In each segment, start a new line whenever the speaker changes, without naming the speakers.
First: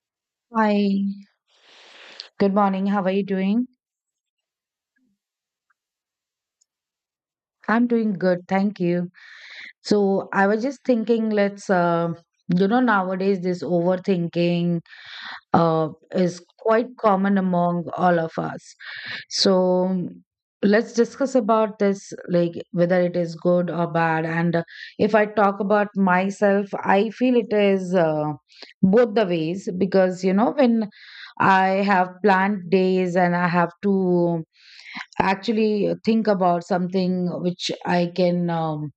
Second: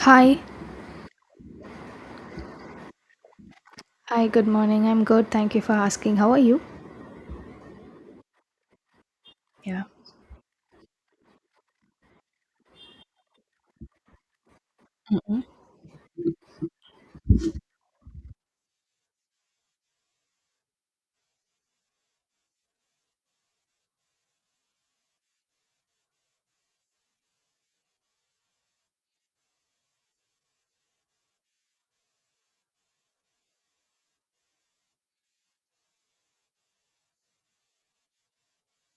Hi.
Hi, good morning. How are you doing?
Hi, good morning. I'm good. Thank you for asking. How are you?
I'm doing good, thank you.
Yeah.
So I was just thinking, let's, nowadays this overthinking
Mhm.
uh, is quite common among all of us. So let's discuss about this, like whether it is good or bad. And if I talk about myself, I feel it is both the ways because, you know, when I have planned days and I have to actually think about something which I can um,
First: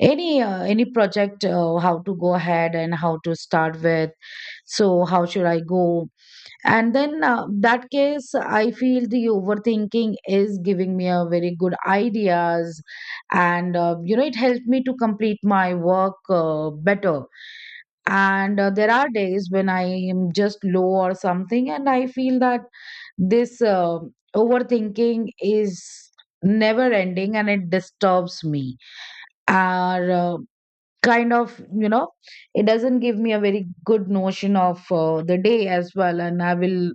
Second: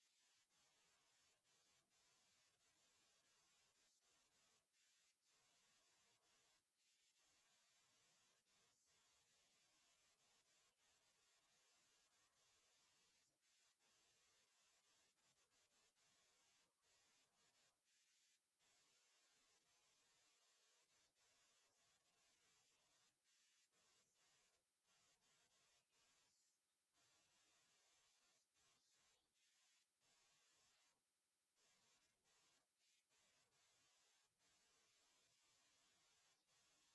any uh, any project how to go ahead and how to start with. So how should I go? And then that case, I feel the overthinking is giving me a very good ideas, and you know it helped me to complete my work better. And there are days when I am just low or something, and I feel that this overthinking is never ending and it disturbs me. Or kind of, you know, it doesn't give me a very good notion of the day as well. And I will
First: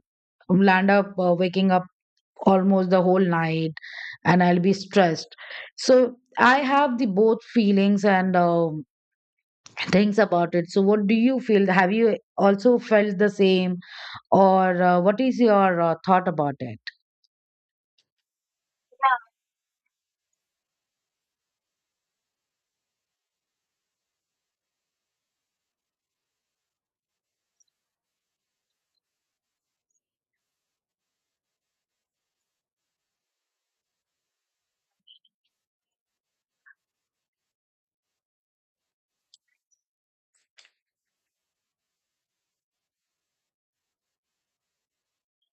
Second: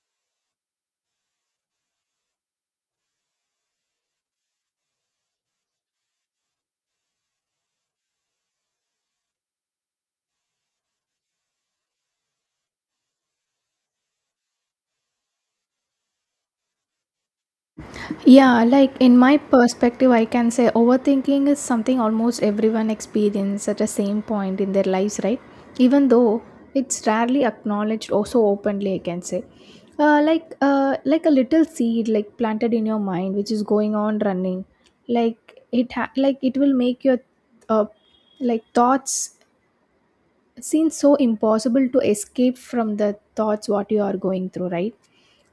land up waking up almost the whole night and I'll be stressed. So I have the both feelings and things about it. So what do you feel? Have you also felt the same, or what is your thought about it?
Yeah, like in my perspective, I can say overthinking is something almost everyone experiences at the same point in their lives, right? Even though it's rarely acknowledged or so openly, I can say. Like a little seed like planted in your mind, which is going on running like it will make your uh, like thoughts seems so impossible to escape from the thoughts what you are going through, right?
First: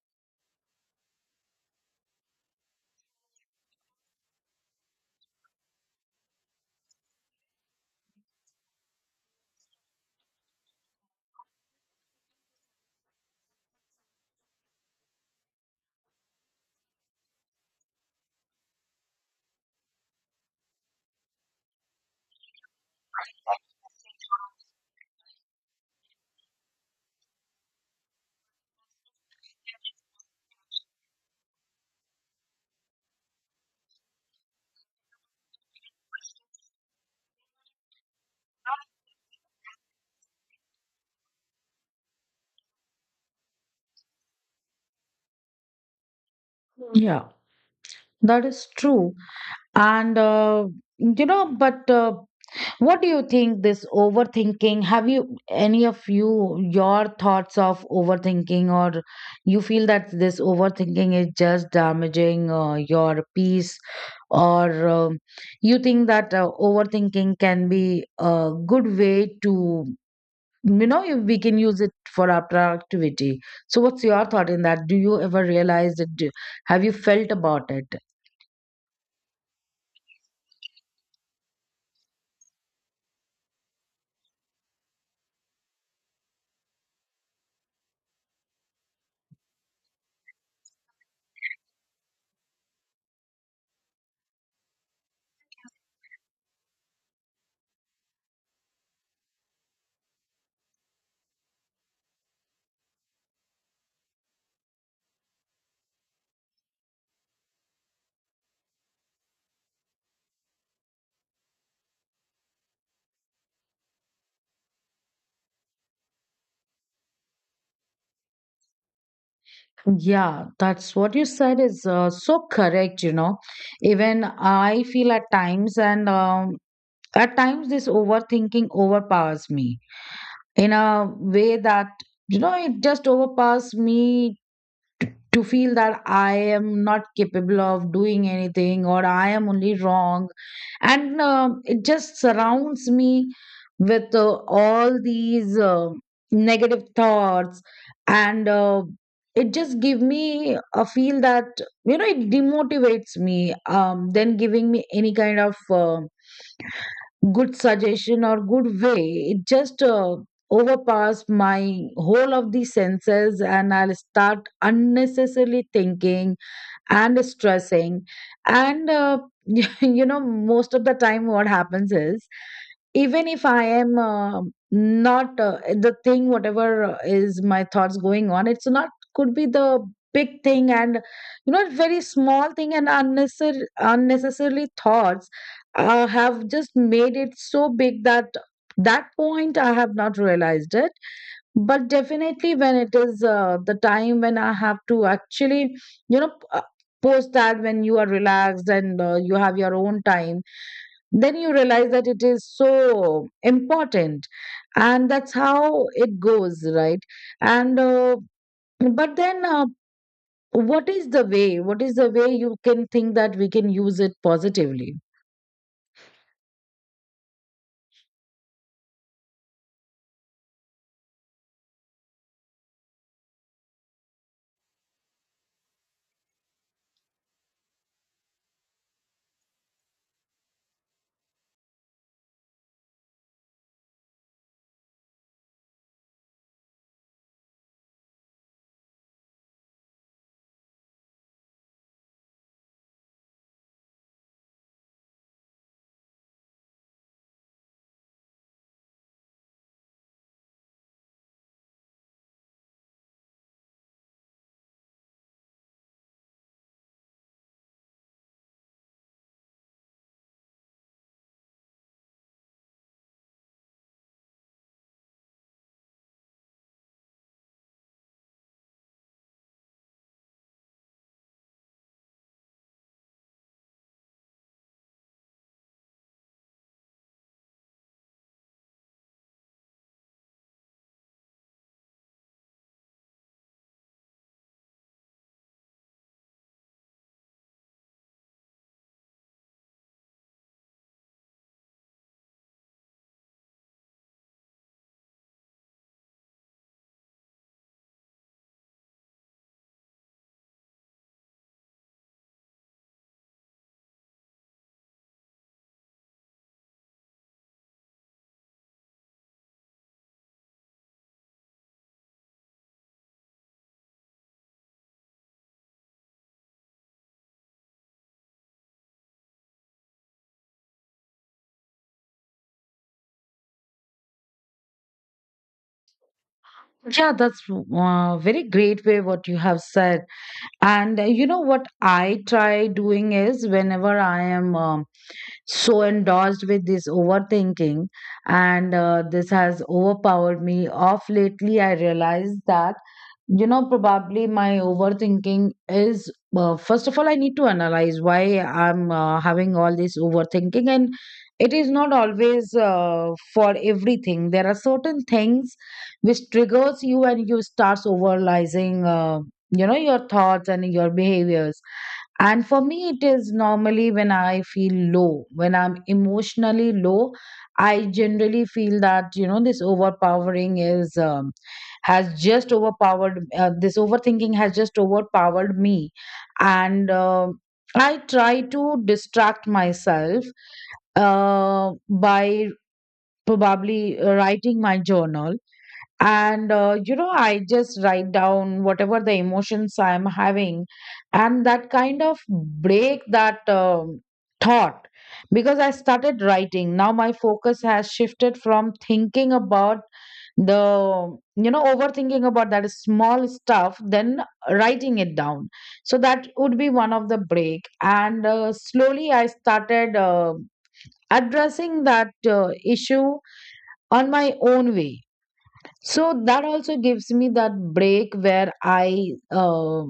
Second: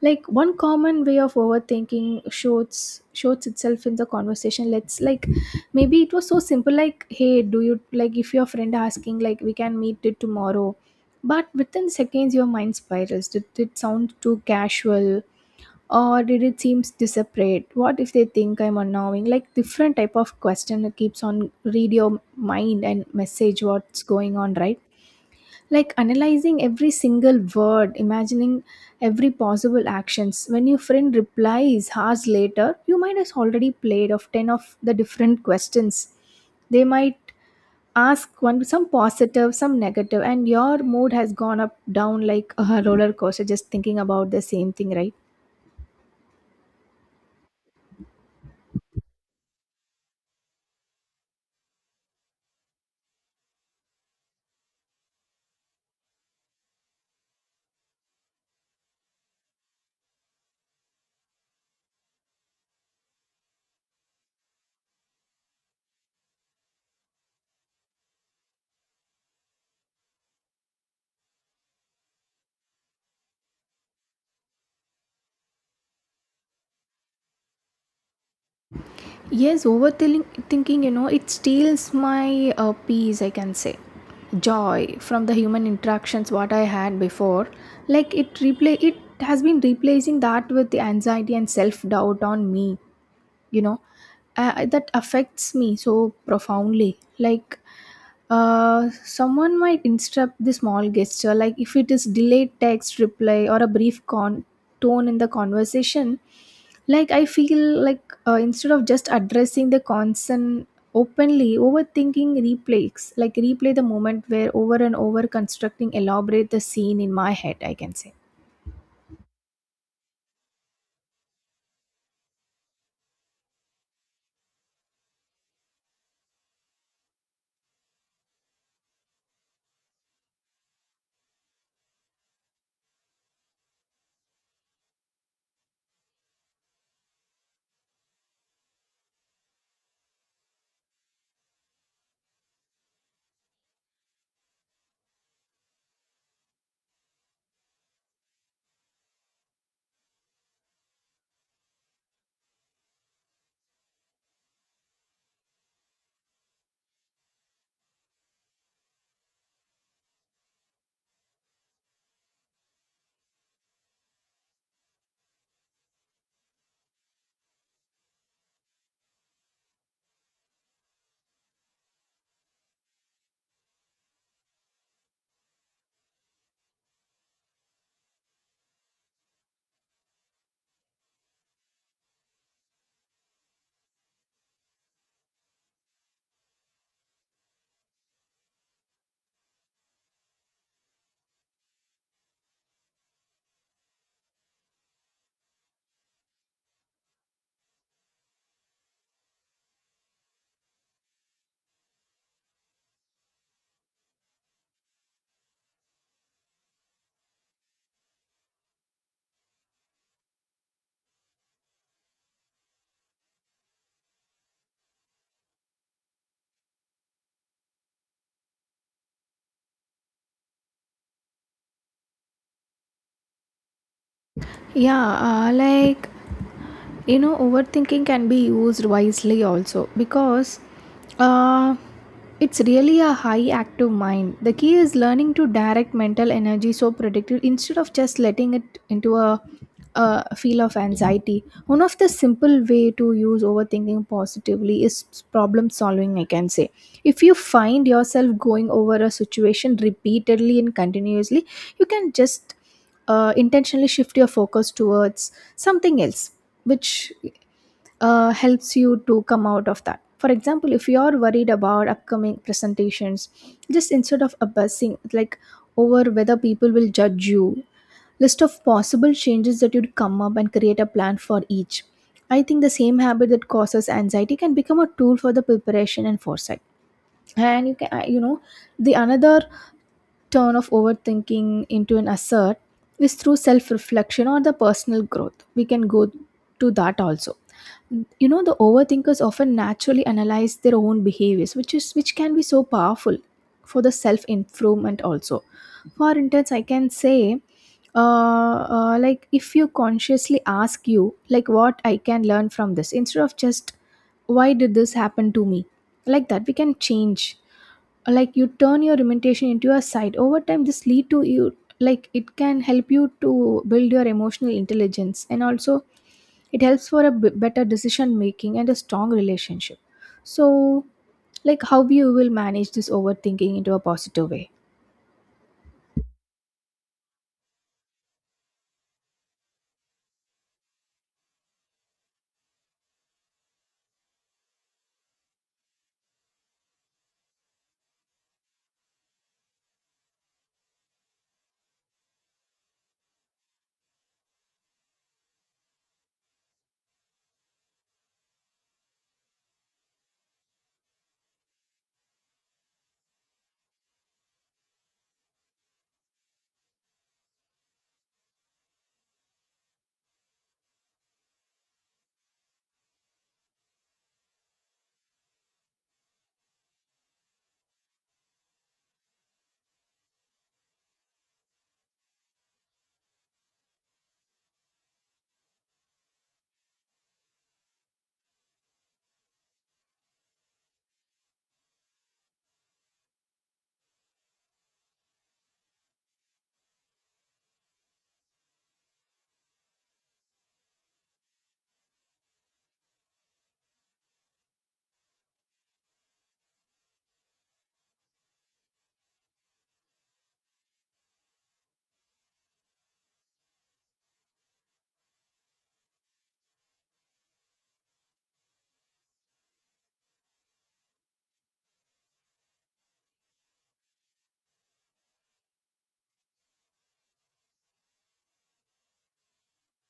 Like one common way of overthinking shows itself in the conversation. Let's like, maybe it was so simple, like, hey, do you like, if your friend asking like, we can meet it tomorrow, but within seconds your mind spirals. Did it sound too casual, or did it seem desperate? What if they think I'm annoying? Like different type of question that keeps on read your mind and message. What's going on, right? Like analyzing every single word, imagining every possible actions. When your friend replies hours later, you might have already played of 10 of the different questions they might ask, one, some positive, some negative, and your mood has gone up down like a roller coaster, just thinking about the same thing, right?
Yeah. That is true. And, you know, but what do you think this overthinking? Have you any of you your thoughts of overthinking, or you feel that this overthinking is just damaging your peace, or you think that overthinking can be a good way to, you know, if we can use it for our productivity? So, what's your thought in that? Do you ever realize it? Do, have you felt about it?
Yes, overthinking, thinking, you know, it steals my peace, I can say. Joy from the human interactions what I had before. Like it replay, it has been replacing that with the anxiety and self-doubt on me, you know, that affects me so profoundly. Like someone might interrupt the small gesture, like if it is delayed text reply or a tone in the conversation. Like I feel like, instead of just addressing the concern openly, overthinking replays, like replay the moment where over and over, constructing elaborate the scene in my head, I can say.
Yeah, that's what you said is so correct, you know. Even I feel at times, and at times, this overthinking overpowers me in a way that, you know, it just overpowers me to feel that I am not capable of doing anything or I am only wrong. And it just surrounds me with all these negative thoughts. And it just give me a feel that, you know, it demotivates me, then giving me any kind of. Good suggestion or good way it just overpass my whole of the senses and I'll start unnecessarily thinking and stressing and you know most of the time what happens is even if I am not the thing whatever is my thoughts going on it's not could be the big thing and you know very small thing and unnecessary unnecessarily thoughts have just made it so big that that point I have not realized it but definitely when it is the time when I have to actually you know post that when you are relaxed and you have your own time then you realize that it is so important, and that's how it goes, right? And uh, but then uh, what is the way, what is the way you can think that we can use it positively?
Yeah, like you know, overthinking can be used wisely also, because uh, it's really a high active mind. The key is learning to direct mental energy so productive, instead of just letting it into a feel of anxiety. One of the simple way to use overthinking positively is problem solving, I can say. If you find yourself going over a situation repeatedly and continuously, you can just intentionally shift your focus towards something else, which helps you to come out of that. For example, if you are worried about upcoming presentations, just instead of obsessing like over whether people will judge you, list of possible changes that you'd come up and create a plan for each. I think the same habit that causes anxiety can become a tool for the preparation and foresight. And you can, you know, the another turn of overthinking into an assert is through self reflection or the personal growth. We can go to that also. You know, the overthinkers often naturally analyze their own behaviors, which is which can be so powerful for the self improvement also. For instance, I can say, like if you consciously ask you, like what I can learn from this, instead of just why did this happen to me, like that we can change. Like you turn your limitation into a side. Over time this lead to you, like it can help you to build your emotional intelligence, and also it helps for a better decision making and a strong relationship. So like how you will manage this overthinking into a positive way.
Yeah, that's very great way what you have said. And you know what I try doing is whenever I am so endorsed with this overthinking and this has overpowered me off lately, I realized that you know probably my overthinking is first of all I need to analyze why I'm having all this overthinking, and it is not always for everything. There are certain things which triggers you and you starts overanalyzing, you know, your thoughts and your behaviors. And for me it is normally when I feel low, when I'm emotionally low, I generally feel that you know this overpowering is has just overpowered this overthinking has just overpowered me. And I try to distract myself, uh, by probably writing my journal, and you know I just write down whatever the emotions I'm having, and that kind of break that thought, because I started writing now. My focus has shifted from thinking about the, you know, overthinking about that small stuff, then writing it down. So that would be one of the break, and slowly I started addressing that issue on my own way. So that also gives me that break where I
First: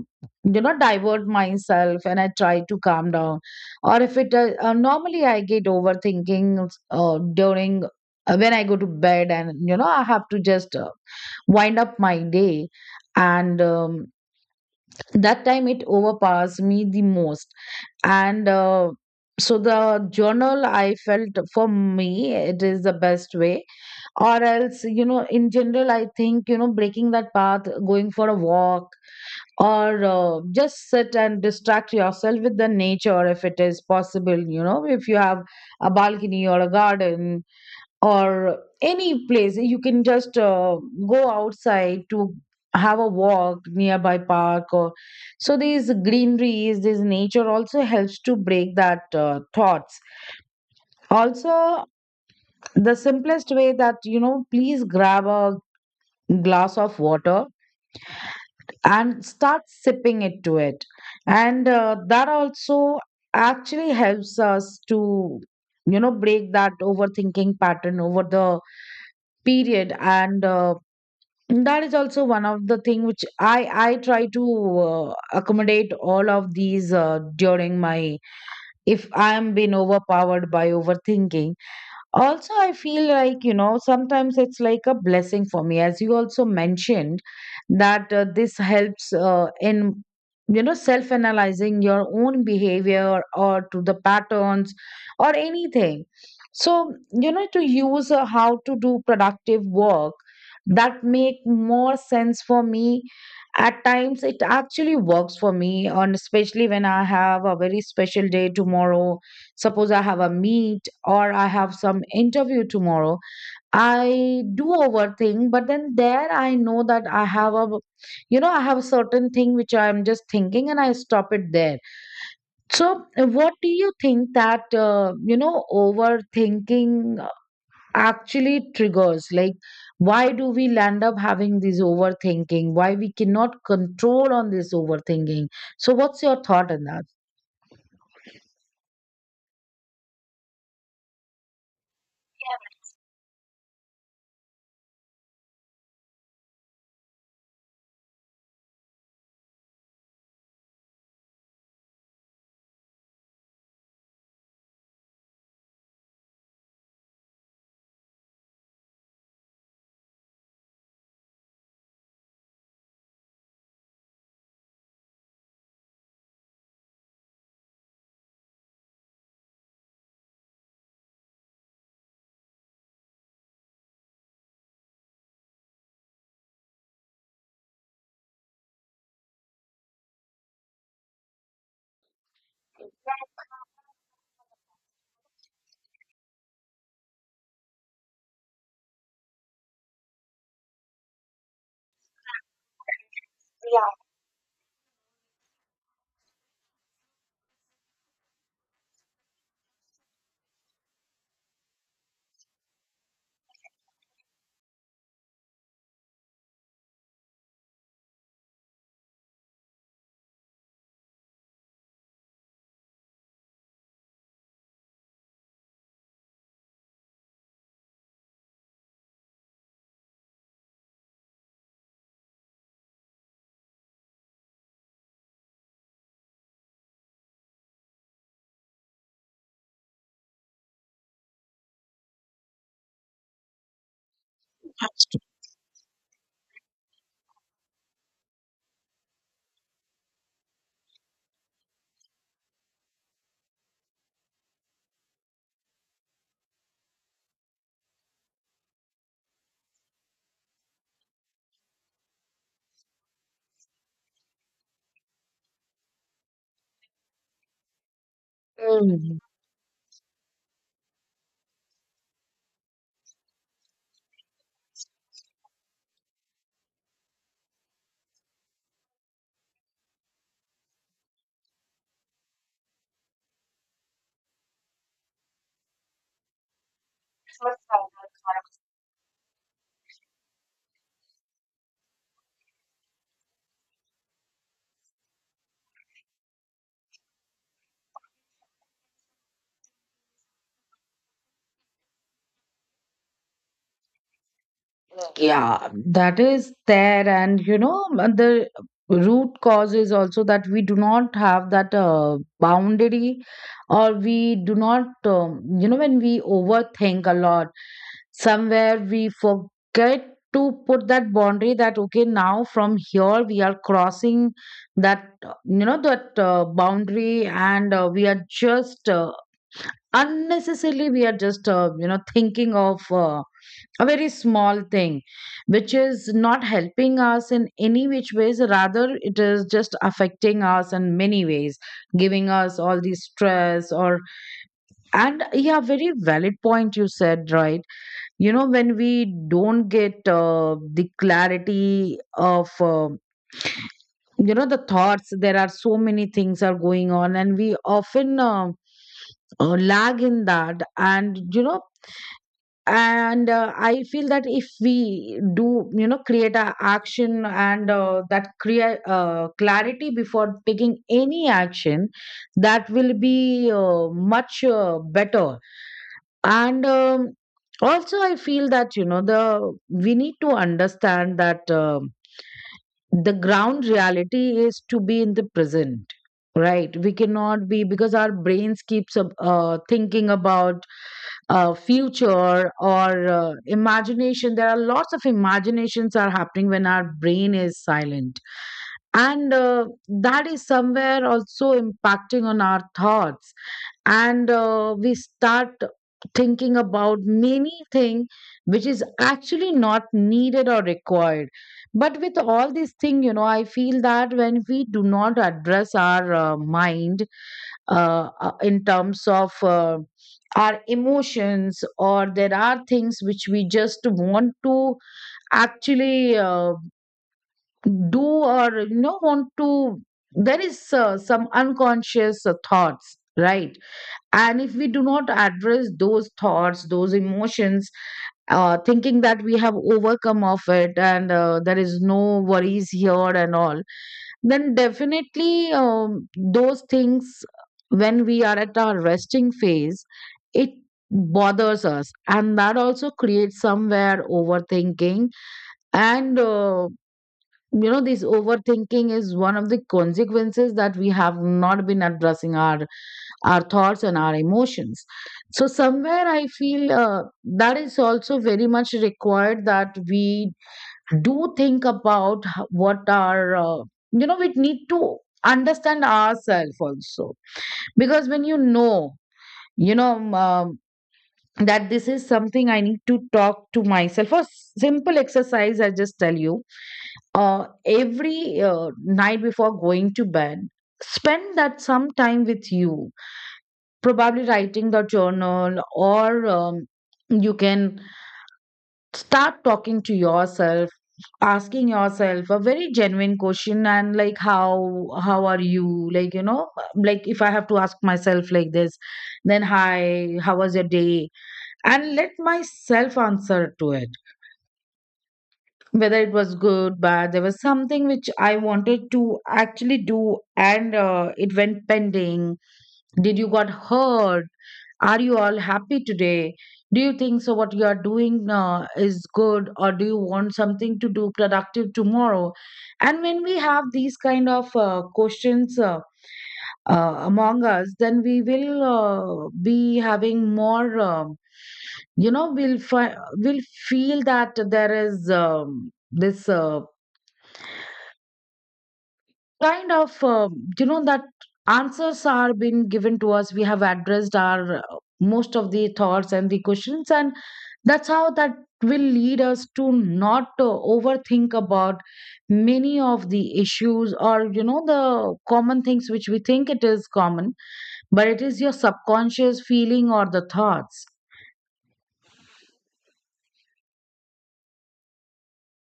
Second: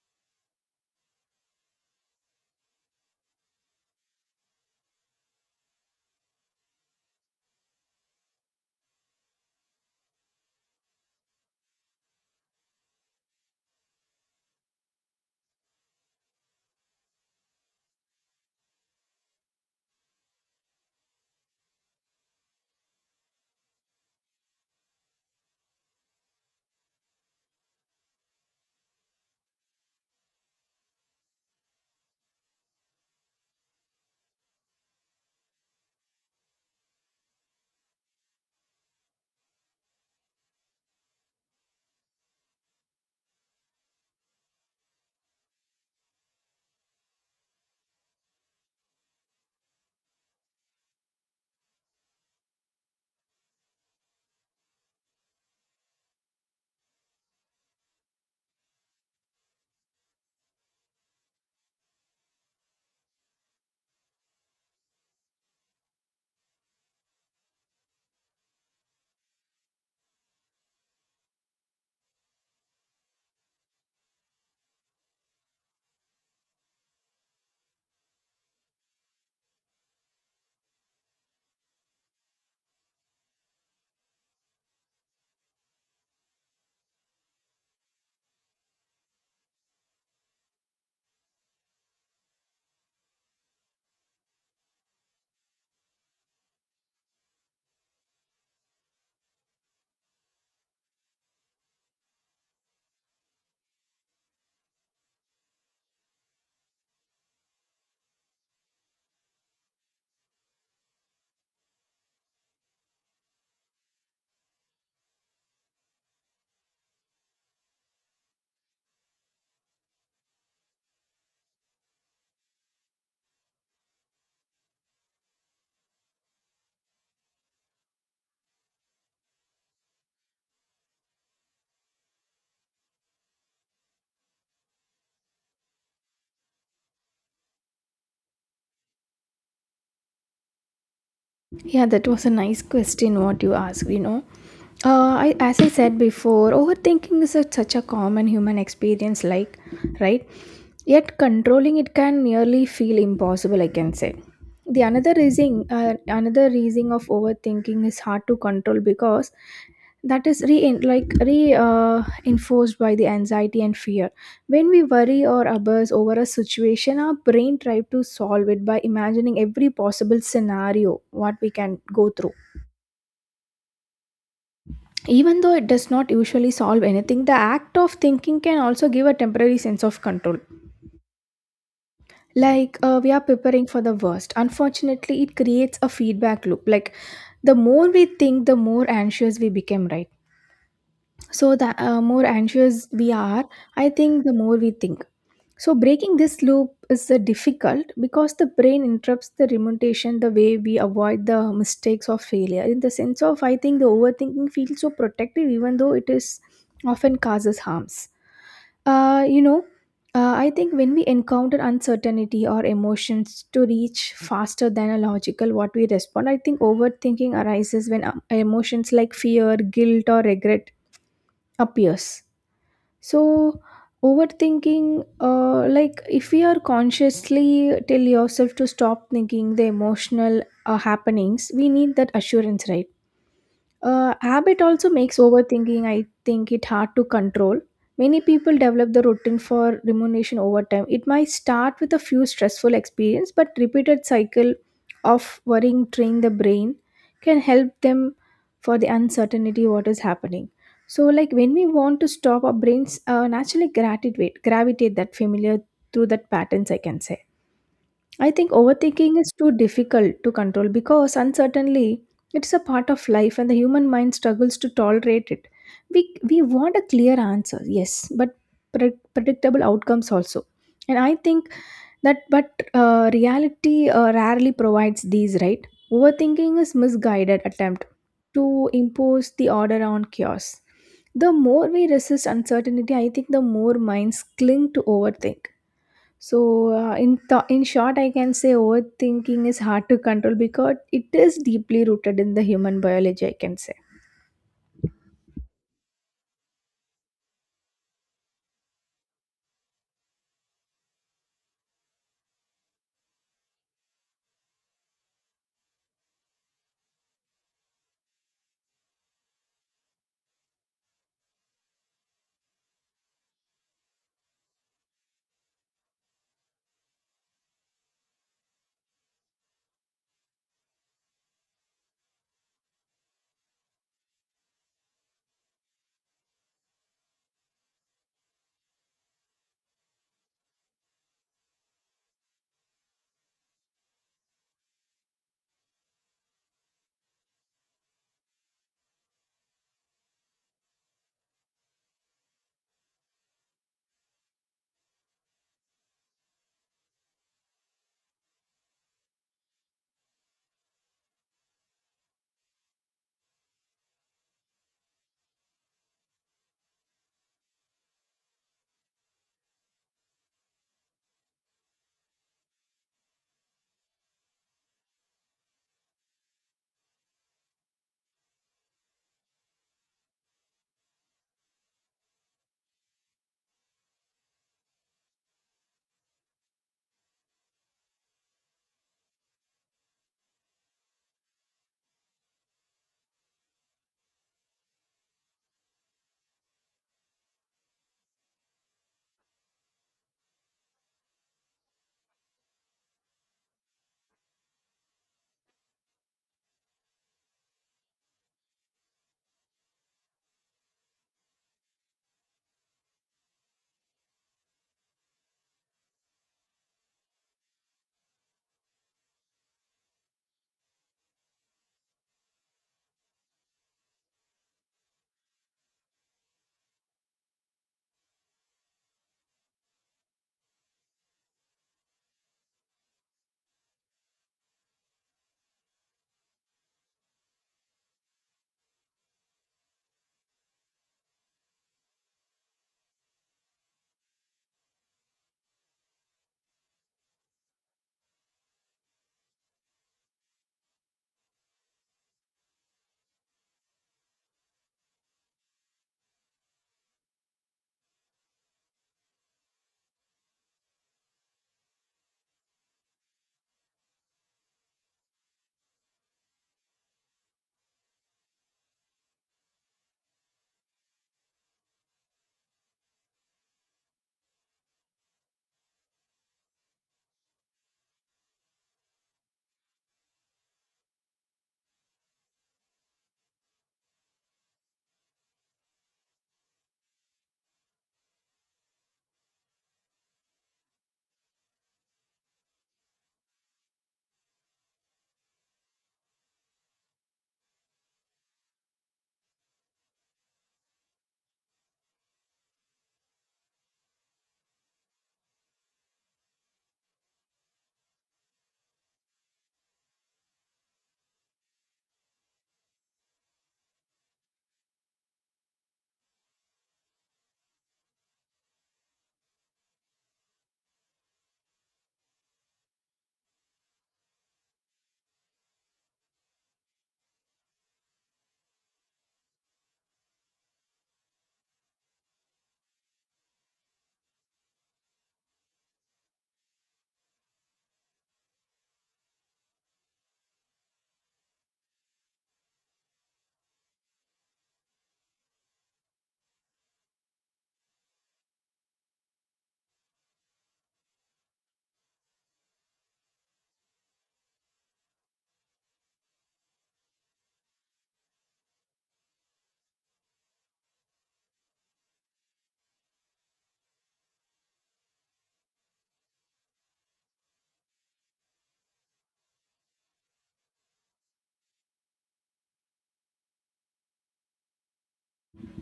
you know, divert myself and I try to calm down. Or if it normally I get overthinking during when I go to bed, and you know, I have to just wind up my day, and that time it overpowers me the most. And so the journal I felt for me it is the best way. Or else you know in general I think you know breaking that path, going for a walk, or just sit and distract yourself with the nature if it is possible. You know, if you have a balcony or a garden or any place, you can just go outside to have a walk nearby park or so. These greeneries, this nature also helps to break that thoughts also. The simplest way that you know please grab a glass of water and start sipping it to it, and that also actually helps us to you know break that overthinking pattern over the period. And that is also one of the thing which I try to accommodate all of these during my if I am being overpowered by overthinking. Also I feel like you know sometimes it's like a blessing for me, as you also mentioned that this helps in you know self analyzing your own behavior or to the patterns or anything. So you know to use a how to do productive work that make more sense for me. At times it actually works for me, and especially when I have a very special day tomorrow. Suppose I have a meet or I have some interview tomorrow. I do overthink, but then there I know that I have a, you know, I have a certain thing which I'm just thinking and I stop it there. So, what do you think that, you know, overthinking actually triggers? Like, why do we land up having this overthinking? Why we cannot control on this overthinking? So, what's your thought on that?
Yeah, that was a nice question what you asked, you know. I, as I said before, overthinking is a such a common human experience, like, right? Yet controlling it can nearly feel impossible, I can say. The another reason of overthinking is hard to control, because that is re like re enforced by the anxiety and fear. When we worry or obsess over a situation, our brain tries to solve it by imagining every possible scenario what we can go through. Even though it does not usually solve anything, the act of thinking can also give a temporary sense of control. Like we are preparing for the worst. Unfortunately, it creates a feedback loop. Like the more we think, the more anxious we become, right? So the more anxious we are, I think the more we think. So breaking this loop is difficult, because the brain interrupts the remuneration the way we avoid the mistakes of failure. In the sense of, I think the overthinking feels so protective, even though it is often causes harms. You know, I think when we encounter uncertainty or emotions to reach faster than a logical what we respond, I think overthinking arises when emotions like fear, guilt, or regret appears. So overthinking, like if we are consciously tell yourself to stop thinking the emotional happenings, we need that assurance, right? Habit also makes overthinking, I think, it hard to control. Many people develop the routine for rumination over time. It might start with a few stressful experience, but repeated cycle of worrying train the brain can help them for the uncertainty what is happening. So, like when we want to stop, our brains naturally gravitate that familiar through that patterns, I can say. I think
Mm.
overthinking is too difficult to control, because uncertainly it's a part of life and the human mind struggles to tolerate it. We want a clear answer, yes, but predictable outcomes also. And I think that, but reality rarely provides these, right? Overthinking is misguided attempt to impose the order on chaos. The more we resist uncertainty, I think the more minds cling to overthink. So, in short, I can say overthinking is hard to control because it is deeply rooted in the human biology, I can say.
Yeah, that is there. And, you know, the root cause is also that we do not have that boundary, or we do not, you know, when we overthink a lot, somewhere we forget to put that boundary that, okay, now from here we are crossing that, you know, that boundary, and we are just unnecessarily, we are just you know thinking of a very small thing which is not helping us in any which ways, rather it is just affecting us in many ways, giving us all the stress or. And yeah very valid point you said, right? You know when we don't get the clarity of you know the thoughts, there are so many things are going on and we often lag in that, and you know, and I feel that if we do you know create a action, and that create clarity before taking any action, that will be much better. And also I feel that you know the we need to understand that the ground reality is to be in the present, right? We cannot be because our brains keeps up, thinking about future or imagination. There are lots of imaginations are happening when our brain is silent, and that is somewhere also impacting on our thoughts, and we start thinking about many things which is actually not needed or required. But with all these thing, you know, I feel that when we do not address our mind in terms of our emotions, or there are things which we just want to actually do, or, you know, want to, there is some unconscious thoughts, right? And if we do not address those thoughts, those emotions, thinking that we have overcome of it, and there is no worries here and all, then definitely those things, when we are at our resting phase, it bothers us, and that also creates somewhere overthinking. And You know, this overthinking is one of the consequences that we have not been addressing our thoughts and our emotions. So somewhere I feel that is also very much required that we do think about what our uh, we need to understand ourselves also. Because when you know that this is something I need to talk to myself. For simple exercise, I just tell you: every night before going to bed, spend that some time with you, probably writing the journal, or you can start talking to yourself, asking yourself a very genuine question. And like how are you, like, you know, like if I have to ask myself like this, then hi, how was your day? And let myself answer to it. Whether it was good, bad, there was something which I wanted to actually do and it went pending. Did you got hurt? Are you all happy today? Do you think so? What you are doing is good, or do you want something to do productive tomorrow? And when we have these kind of questions among us, then we will be having more. You know, we'll feel that there is this. Kind of that answers are being given to us, we have addressed our most of the thoughts and the questions. And that's how that will lead us to not overthink about many of the issues, or you know, the common things which we think it is common, but it is your subconscious feeling or the thoughts.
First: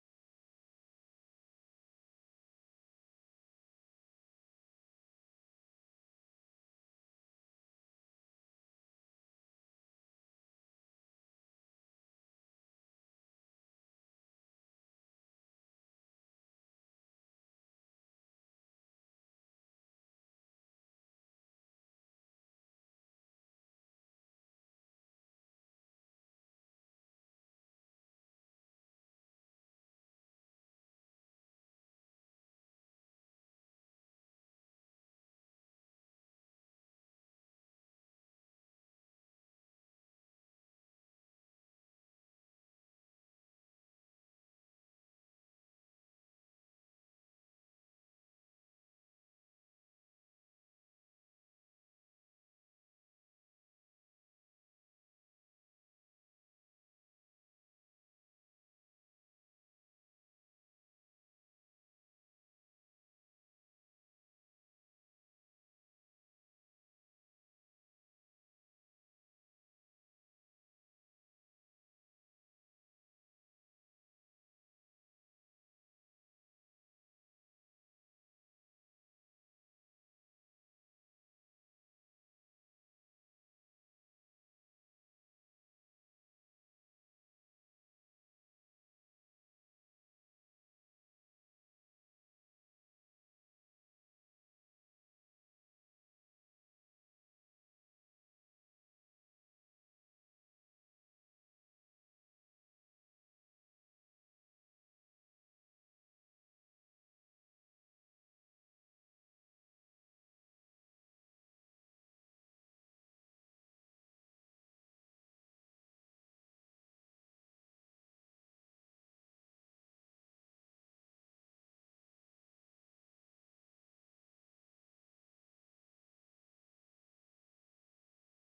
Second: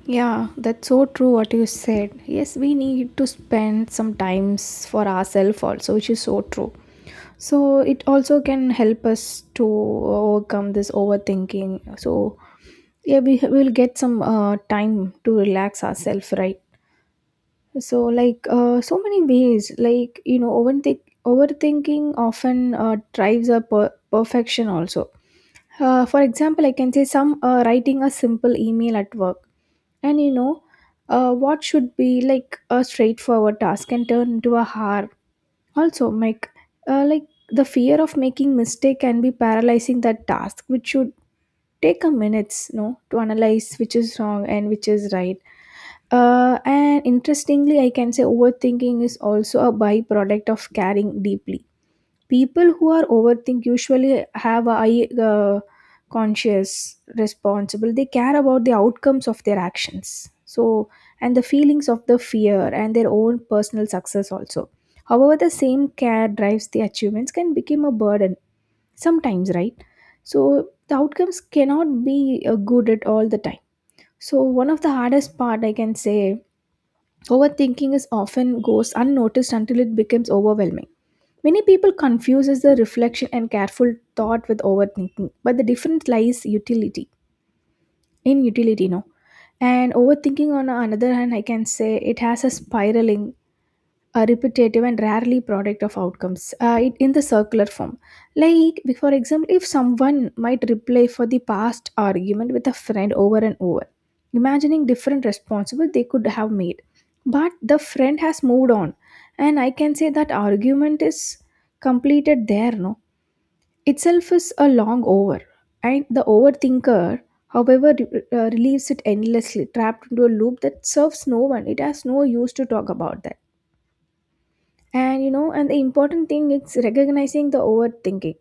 Yeah, that's so true, what you said. Yes, we need to spend some times for ourselves also, which is so true. So it also can help us to overcome this overthinking. So yeah, we will get some time to relax ourselves, right? So like, so many ways, like you know, overthinking often drives a perfection also. For example, I can say some writing a simple email at work, and you know, what should be like a straightforward task can turn into a hard. Also make like the fear of making mistake can be paralyzing that task which should take a minutes no to analyze which is wrong and which is right. And interestingly, I can say overthinking is also a byproduct of caring deeply. People who are overthink usually have a high, conscious, responsible. They care about the outcomes of their actions. So, and the feelings of the fear and their own personal success also. However, the same care drives the achievements can become a burden sometimes, right? So the outcomes cannot be good at all the time. So one of the hardest part, I can say, overthinking is often goes unnoticed until it becomes overwhelming. Many people confuses the reflection and careful thought with overthinking, but the difference lies utility in utility, no. And overthinking on the another hand, I can say it has a spiraling, a repetitive and rarely product of outcomes, it, in the circular form. Like for example, if someone might replay for the past argument with a friend over and over, imagining different responsible they could have made, but the friend has moved on. And I can say that argument is completed there, no, itself is a long over. And the overthinker however relieves it endlessly, trapped into a loop that serves no one. It has no use to talk about that. And you know, and the important thing is recognizing the overthinking,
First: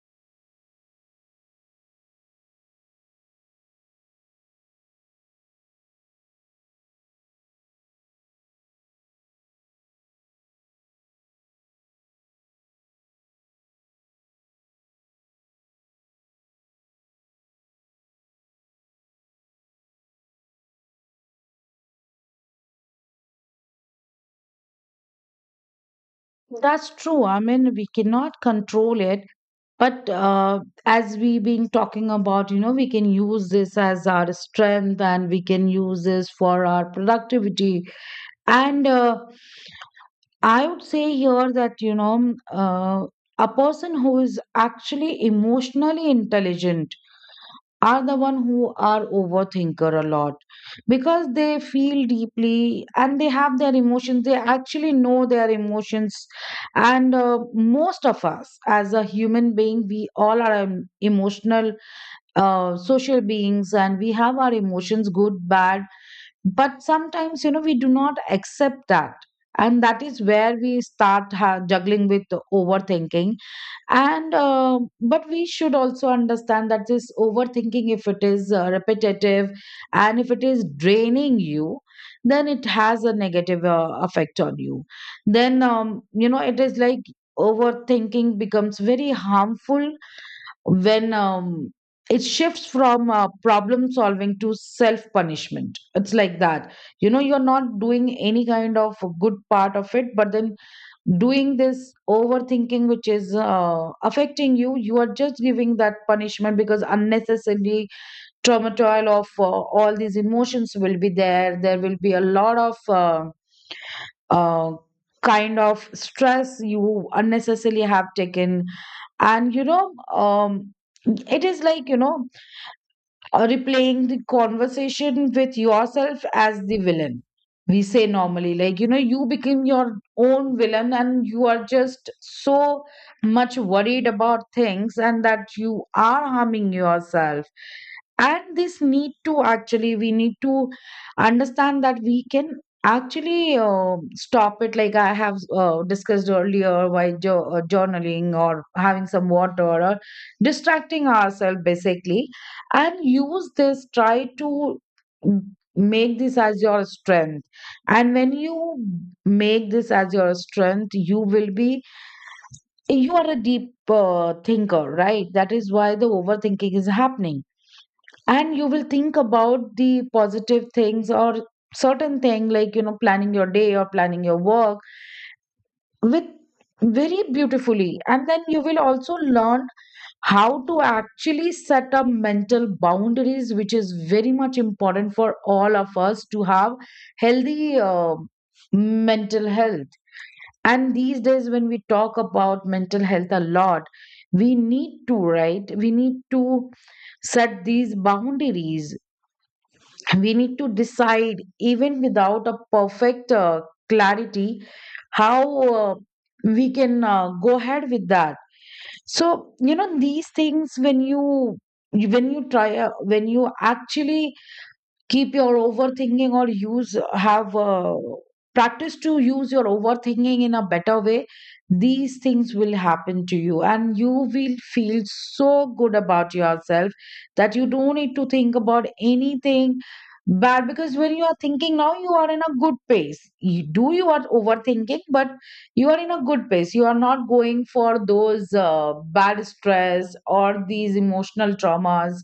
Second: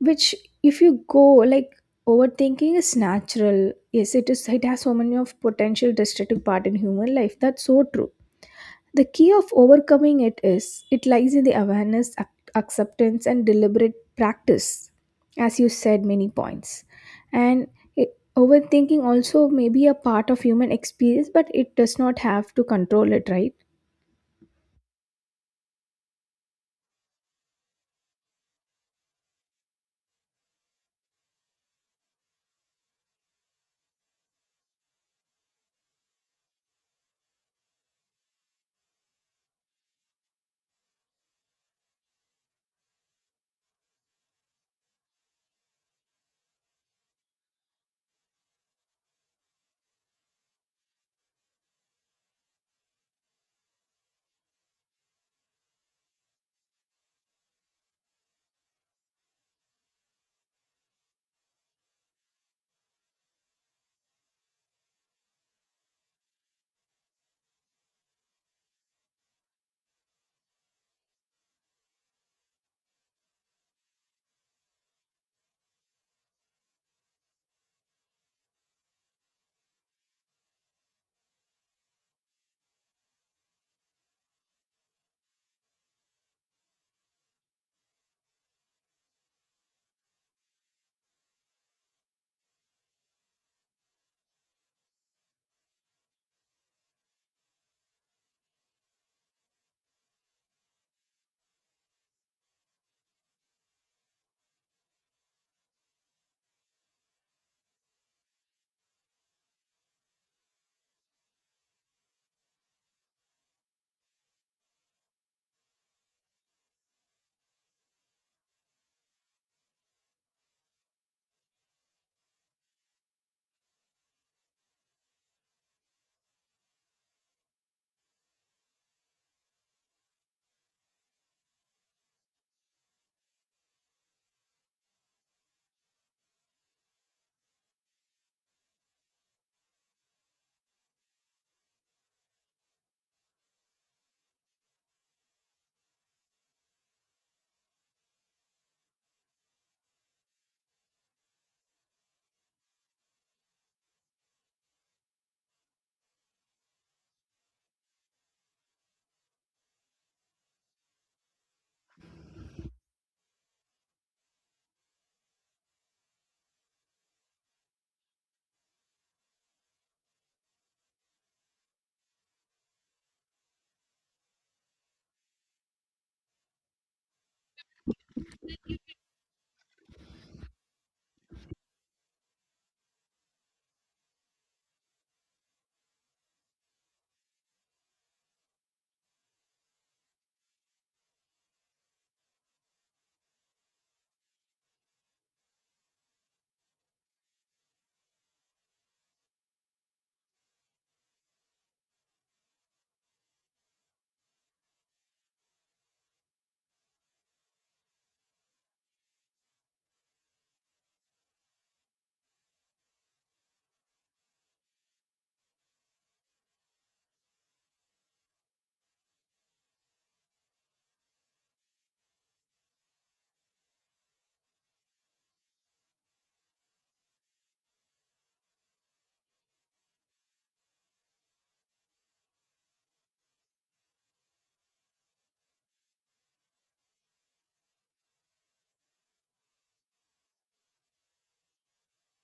which if you go like, overthinking is natural, yes, it is. It has so many of potential destructive part in human life, that's so true. The key of overcoming it is, it lies in the awareness, acceptance and deliberate practice, as you said, many points. And it, overthinking also may be a part of human experience, but it does not have to control it, right?
That's true, I mean, we cannot control it. But as we been talking about, you know, we can use this as our strength, and we can use this for our productivity. And I would say here that, you know, a person who is actually emotionally intelligent are the one who are overthinker a lot, because they feel deeply, and they have their emotions, they actually know their emotions. And Most of us, as a human being, we all are emotional, social beings, and we have our emotions, good, bad. But sometimes, you know, we do not accept that, and that is where we start juggling with overthinking. And But we should also understand that this overthinking, if it is repetitive, and if it is draining you, then it has a negative effect on you. Then you know, it is like overthinking becomes very harmful when it shifts from problem solving to self punishment. It's like that, you know, you're not doing any kind of good part of it, but then doing this overthinking which is affecting you. You are just giving that punishment, because unnecessarily turmoil of all these emotions will be there, there will be a lot of uh, kind of stress you unnecessarily have taken. And, it is like, you know, or replaying the conversation with yourself as the villain. We say normally, like, you know, you become your own villain, and you are just so much worried about things, and that you are harming yourself. And this need to actually, we need to understand that we can actually stop it. Like I have discussed earlier, by journaling, or having some water, or distracting ourselves basically. And use this, try to make this as your strength. And when you make this as your strength, you will be, you are a deep thinker, right? That is why the overthinking is happening. And you will think about the positive things, or certain thing, like, you know, planning your day or planning your work with, very beautifully. And then you will also learn how to actually set up mental boundaries, which is very much important for all of us to have healthy mental health. And these days when we talk about mental health a lot, we need to, right, we need to set these boundaries, we need to decide, even without a perfect clarity, how uh, we can go ahead with that. So you know, these things when you, when you try, when you actually keep your overthinking, or use, have practice to use your overthinking in a better way, these things will happen to you, and you will feel so good about yourself, that you don't need to think about anything bad. Because when you are thinking now, you are in a good pace, you do, you are overthinking, but you are in a good pace, you are not going for those bad stress or these emotional traumas.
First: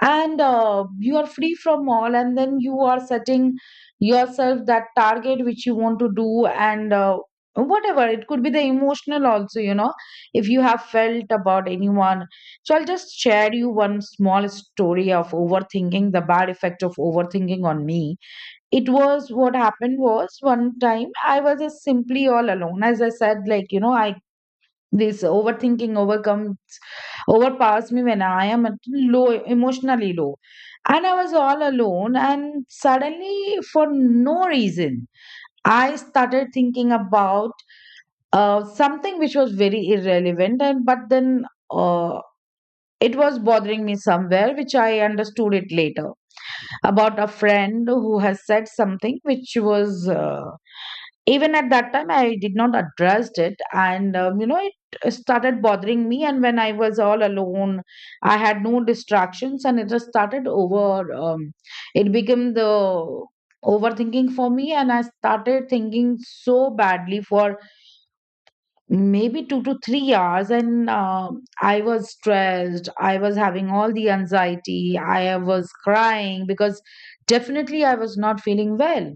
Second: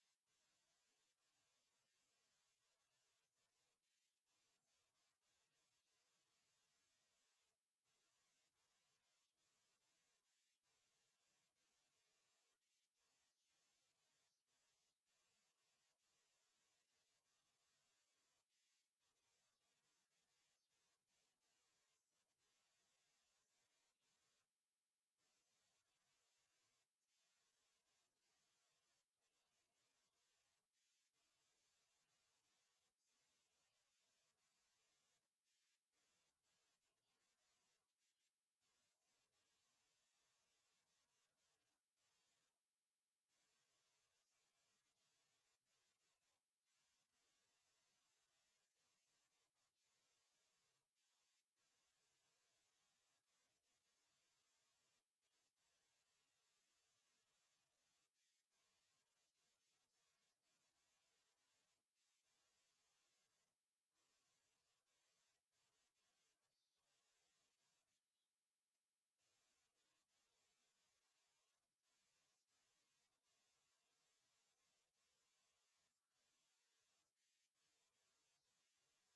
And you are free from all, and then you are setting yourself that target which you want to do, and whatever it could be, the emotional also, you know, if you have felt about anyone. So I'll just share you one small story of overthinking, the bad effect of overthinking on me. It was, what happened was, one time I was just simply all alone. As I said, like, you know, I, this overthinking overcomes, overpowers me when I am at low, emotionally low. And I was all alone, and suddenly, for no reason, I started thinking about something which was very irrelevant, and but then uh, it was bothering me somewhere, which I understood it later, about a friend who has said something which was even at that time I did not address it. And, you know, it started bothering me, and when I was all alone, I had no distractions, and it just started over, it became the overthinking for me. And I started thinking so badly for maybe 2 to 3 hours, and I was stressed, I was having all the anxiety, I was crying, because definitely I was not feeling well.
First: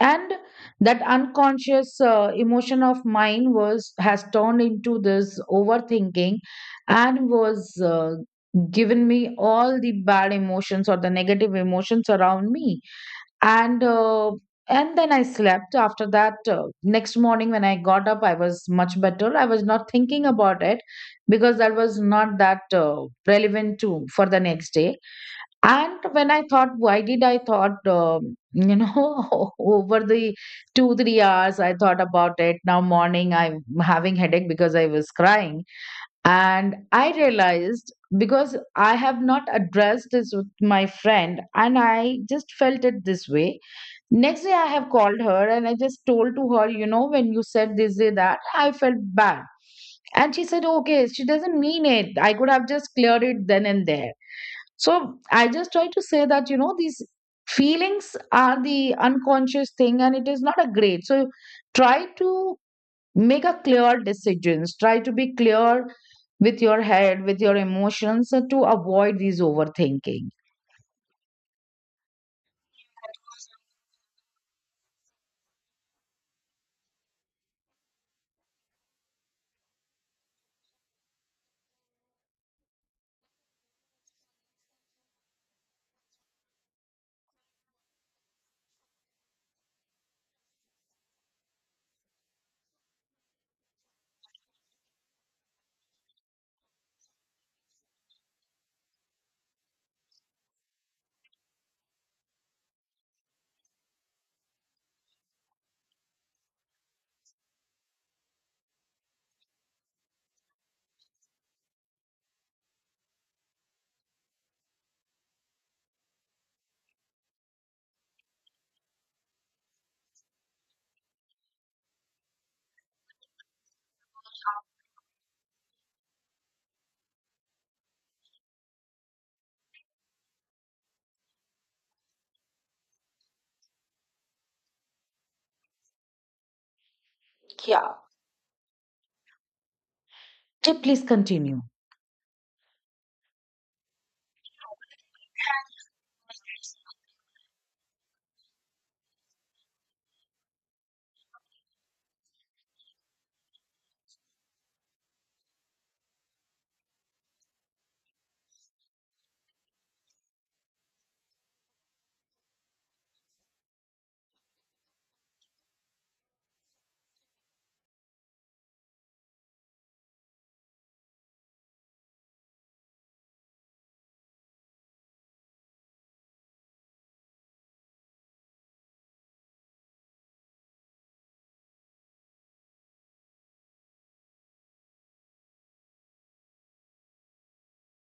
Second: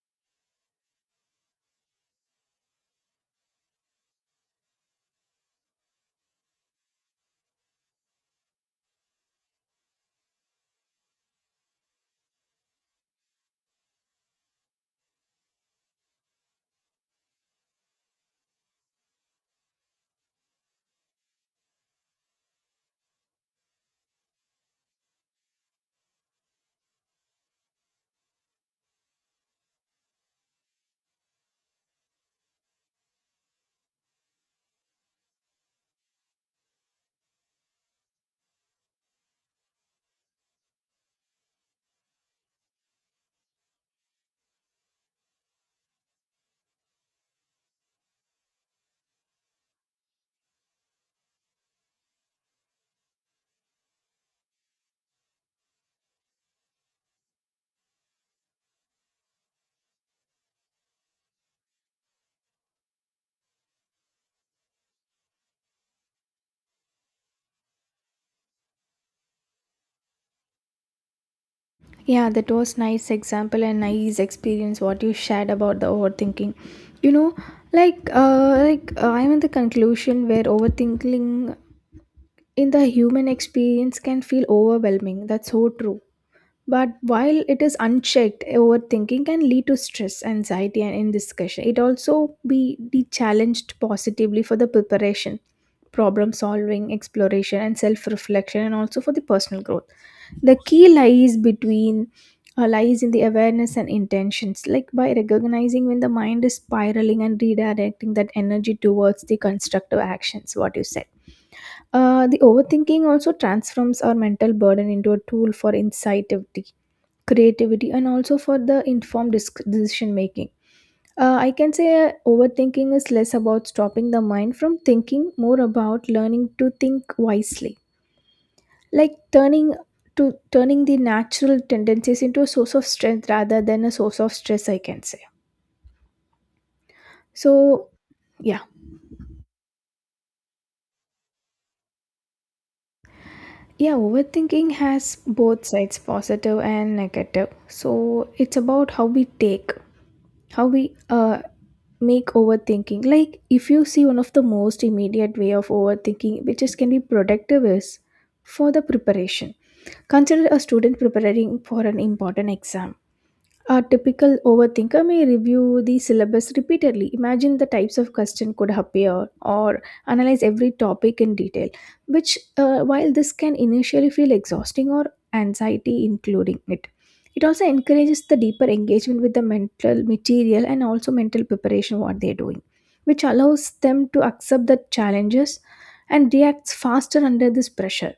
And that unconscious emotion of mine was, has turned into this overthinking, and was given me all the bad emotions, or the negative emotions around me. And and then I slept. After that, next morning when I got up, I was much better. I was not thinking about it, because that was not that relevant to, for the next day. And when I thought, why did I thought, you know, over the two, 3 hours, I thought about it. Now morning, I'm having headache because I was crying. And I realized, because I have not addressed this with my friend, and I just felt it this way. Next day, I have called her, and I just told to her, you know, when you said this, day, that, I felt bad. And she said, okay, she doesn't mean it. I could have just cleared it then and there. So I just try to say that, you know, these feelings are the unconscious thing, and it is not a grade. So try to make a clear decisions, try to be clear with your head, with your emotions, to avoid these overthinking.
Yeah, that was nice example and nice experience what you shared about the overthinking. You know, like I'm in the conclusion where overthinking in the human experience can feel overwhelming. That's so true. But while it is unchecked, overthinking can lead to stress, anxiety, and indiscretion. It also be challenged positively for the preparation, problem solving, exploration, and self reflection, and also for the personal growth. The key lies between lies in the awareness and intentions. Like by recognizing when the mind is spiraling and redirecting that energy towards the constructive actions, what you said. The overthinking also transforms our mental burden into a tool for insightability, creativity and also for the informed decision making. I can say overthinking is less about stopping the mind from thinking, more about learning to think wisely, like turning to turning the natural tendencies into a source of strength rather than a source of stress, I can say. So
Yeah.
yeah.
Jay, please continue.
Yeah, overthinking has both sides, positive and negative. So it's about how we take, how we uh make overthinking. Like if you see one of the most immediate way of overthinking which is can be productive is for the preparation. Consider a student preparing for an important exam. A typical overthinker may review the syllabus repeatedly, imagine the types of question could appear, or analyze every topic in detail. Which, while this can initially feel exhausting or anxiety, including it, it also encourages the deeper engagement with the mental material and also mental preparation what they're doing, which allows them to accept the challenges and reacts faster under this pressure.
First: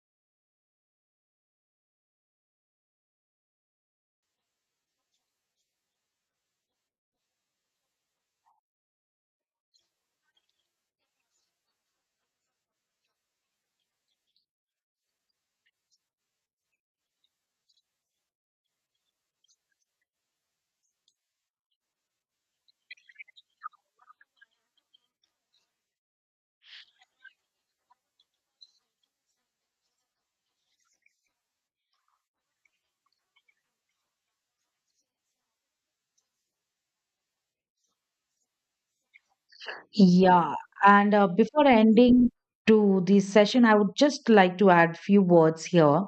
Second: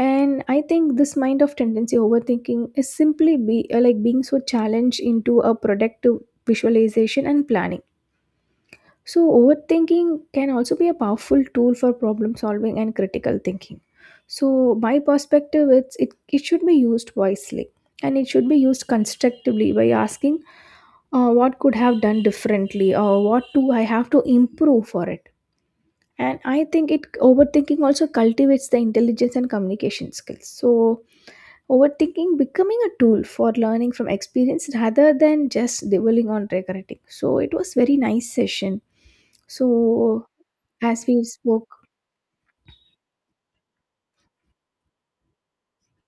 And I think this mind of tendency overthinking is simply be like being so challenged into a productive visualization and planning. So overthinking can also be a powerful tool for problem solving and critical thinking. So my perspective is, it should be used wisely, and it should be used constructively by asking what could have done differently or what do I have to improve for it. And I think it overthinking also cultivates the intelligence and communication skills. So overthinking becoming a tool for learning from experience rather than just dwelling on regretting. So it was very nice session. So
Yeah.
as
and
we
Before
spoke,
ending to this session, I would just like to add few words here.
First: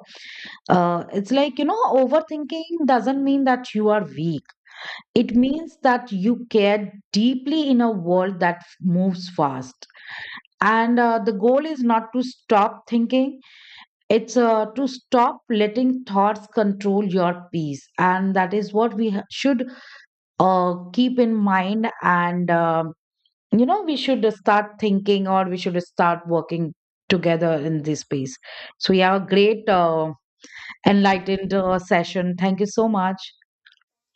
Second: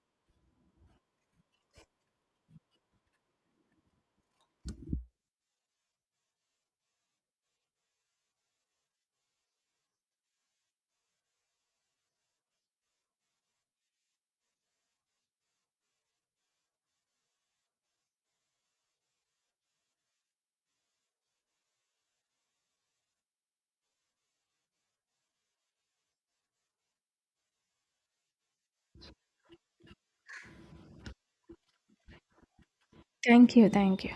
It's like, you know, overthinking doesn't mean that you are weak. It means that you care deeply in a world that moves fast. And The goal is not to stop thinking, it's to stop letting thoughts control your peace. And that is what should keep in mind. And, you know, we should start thinking, or we should start working together in this space. So, we have a great enlightened session. Thank you so much.
thank you, thank you.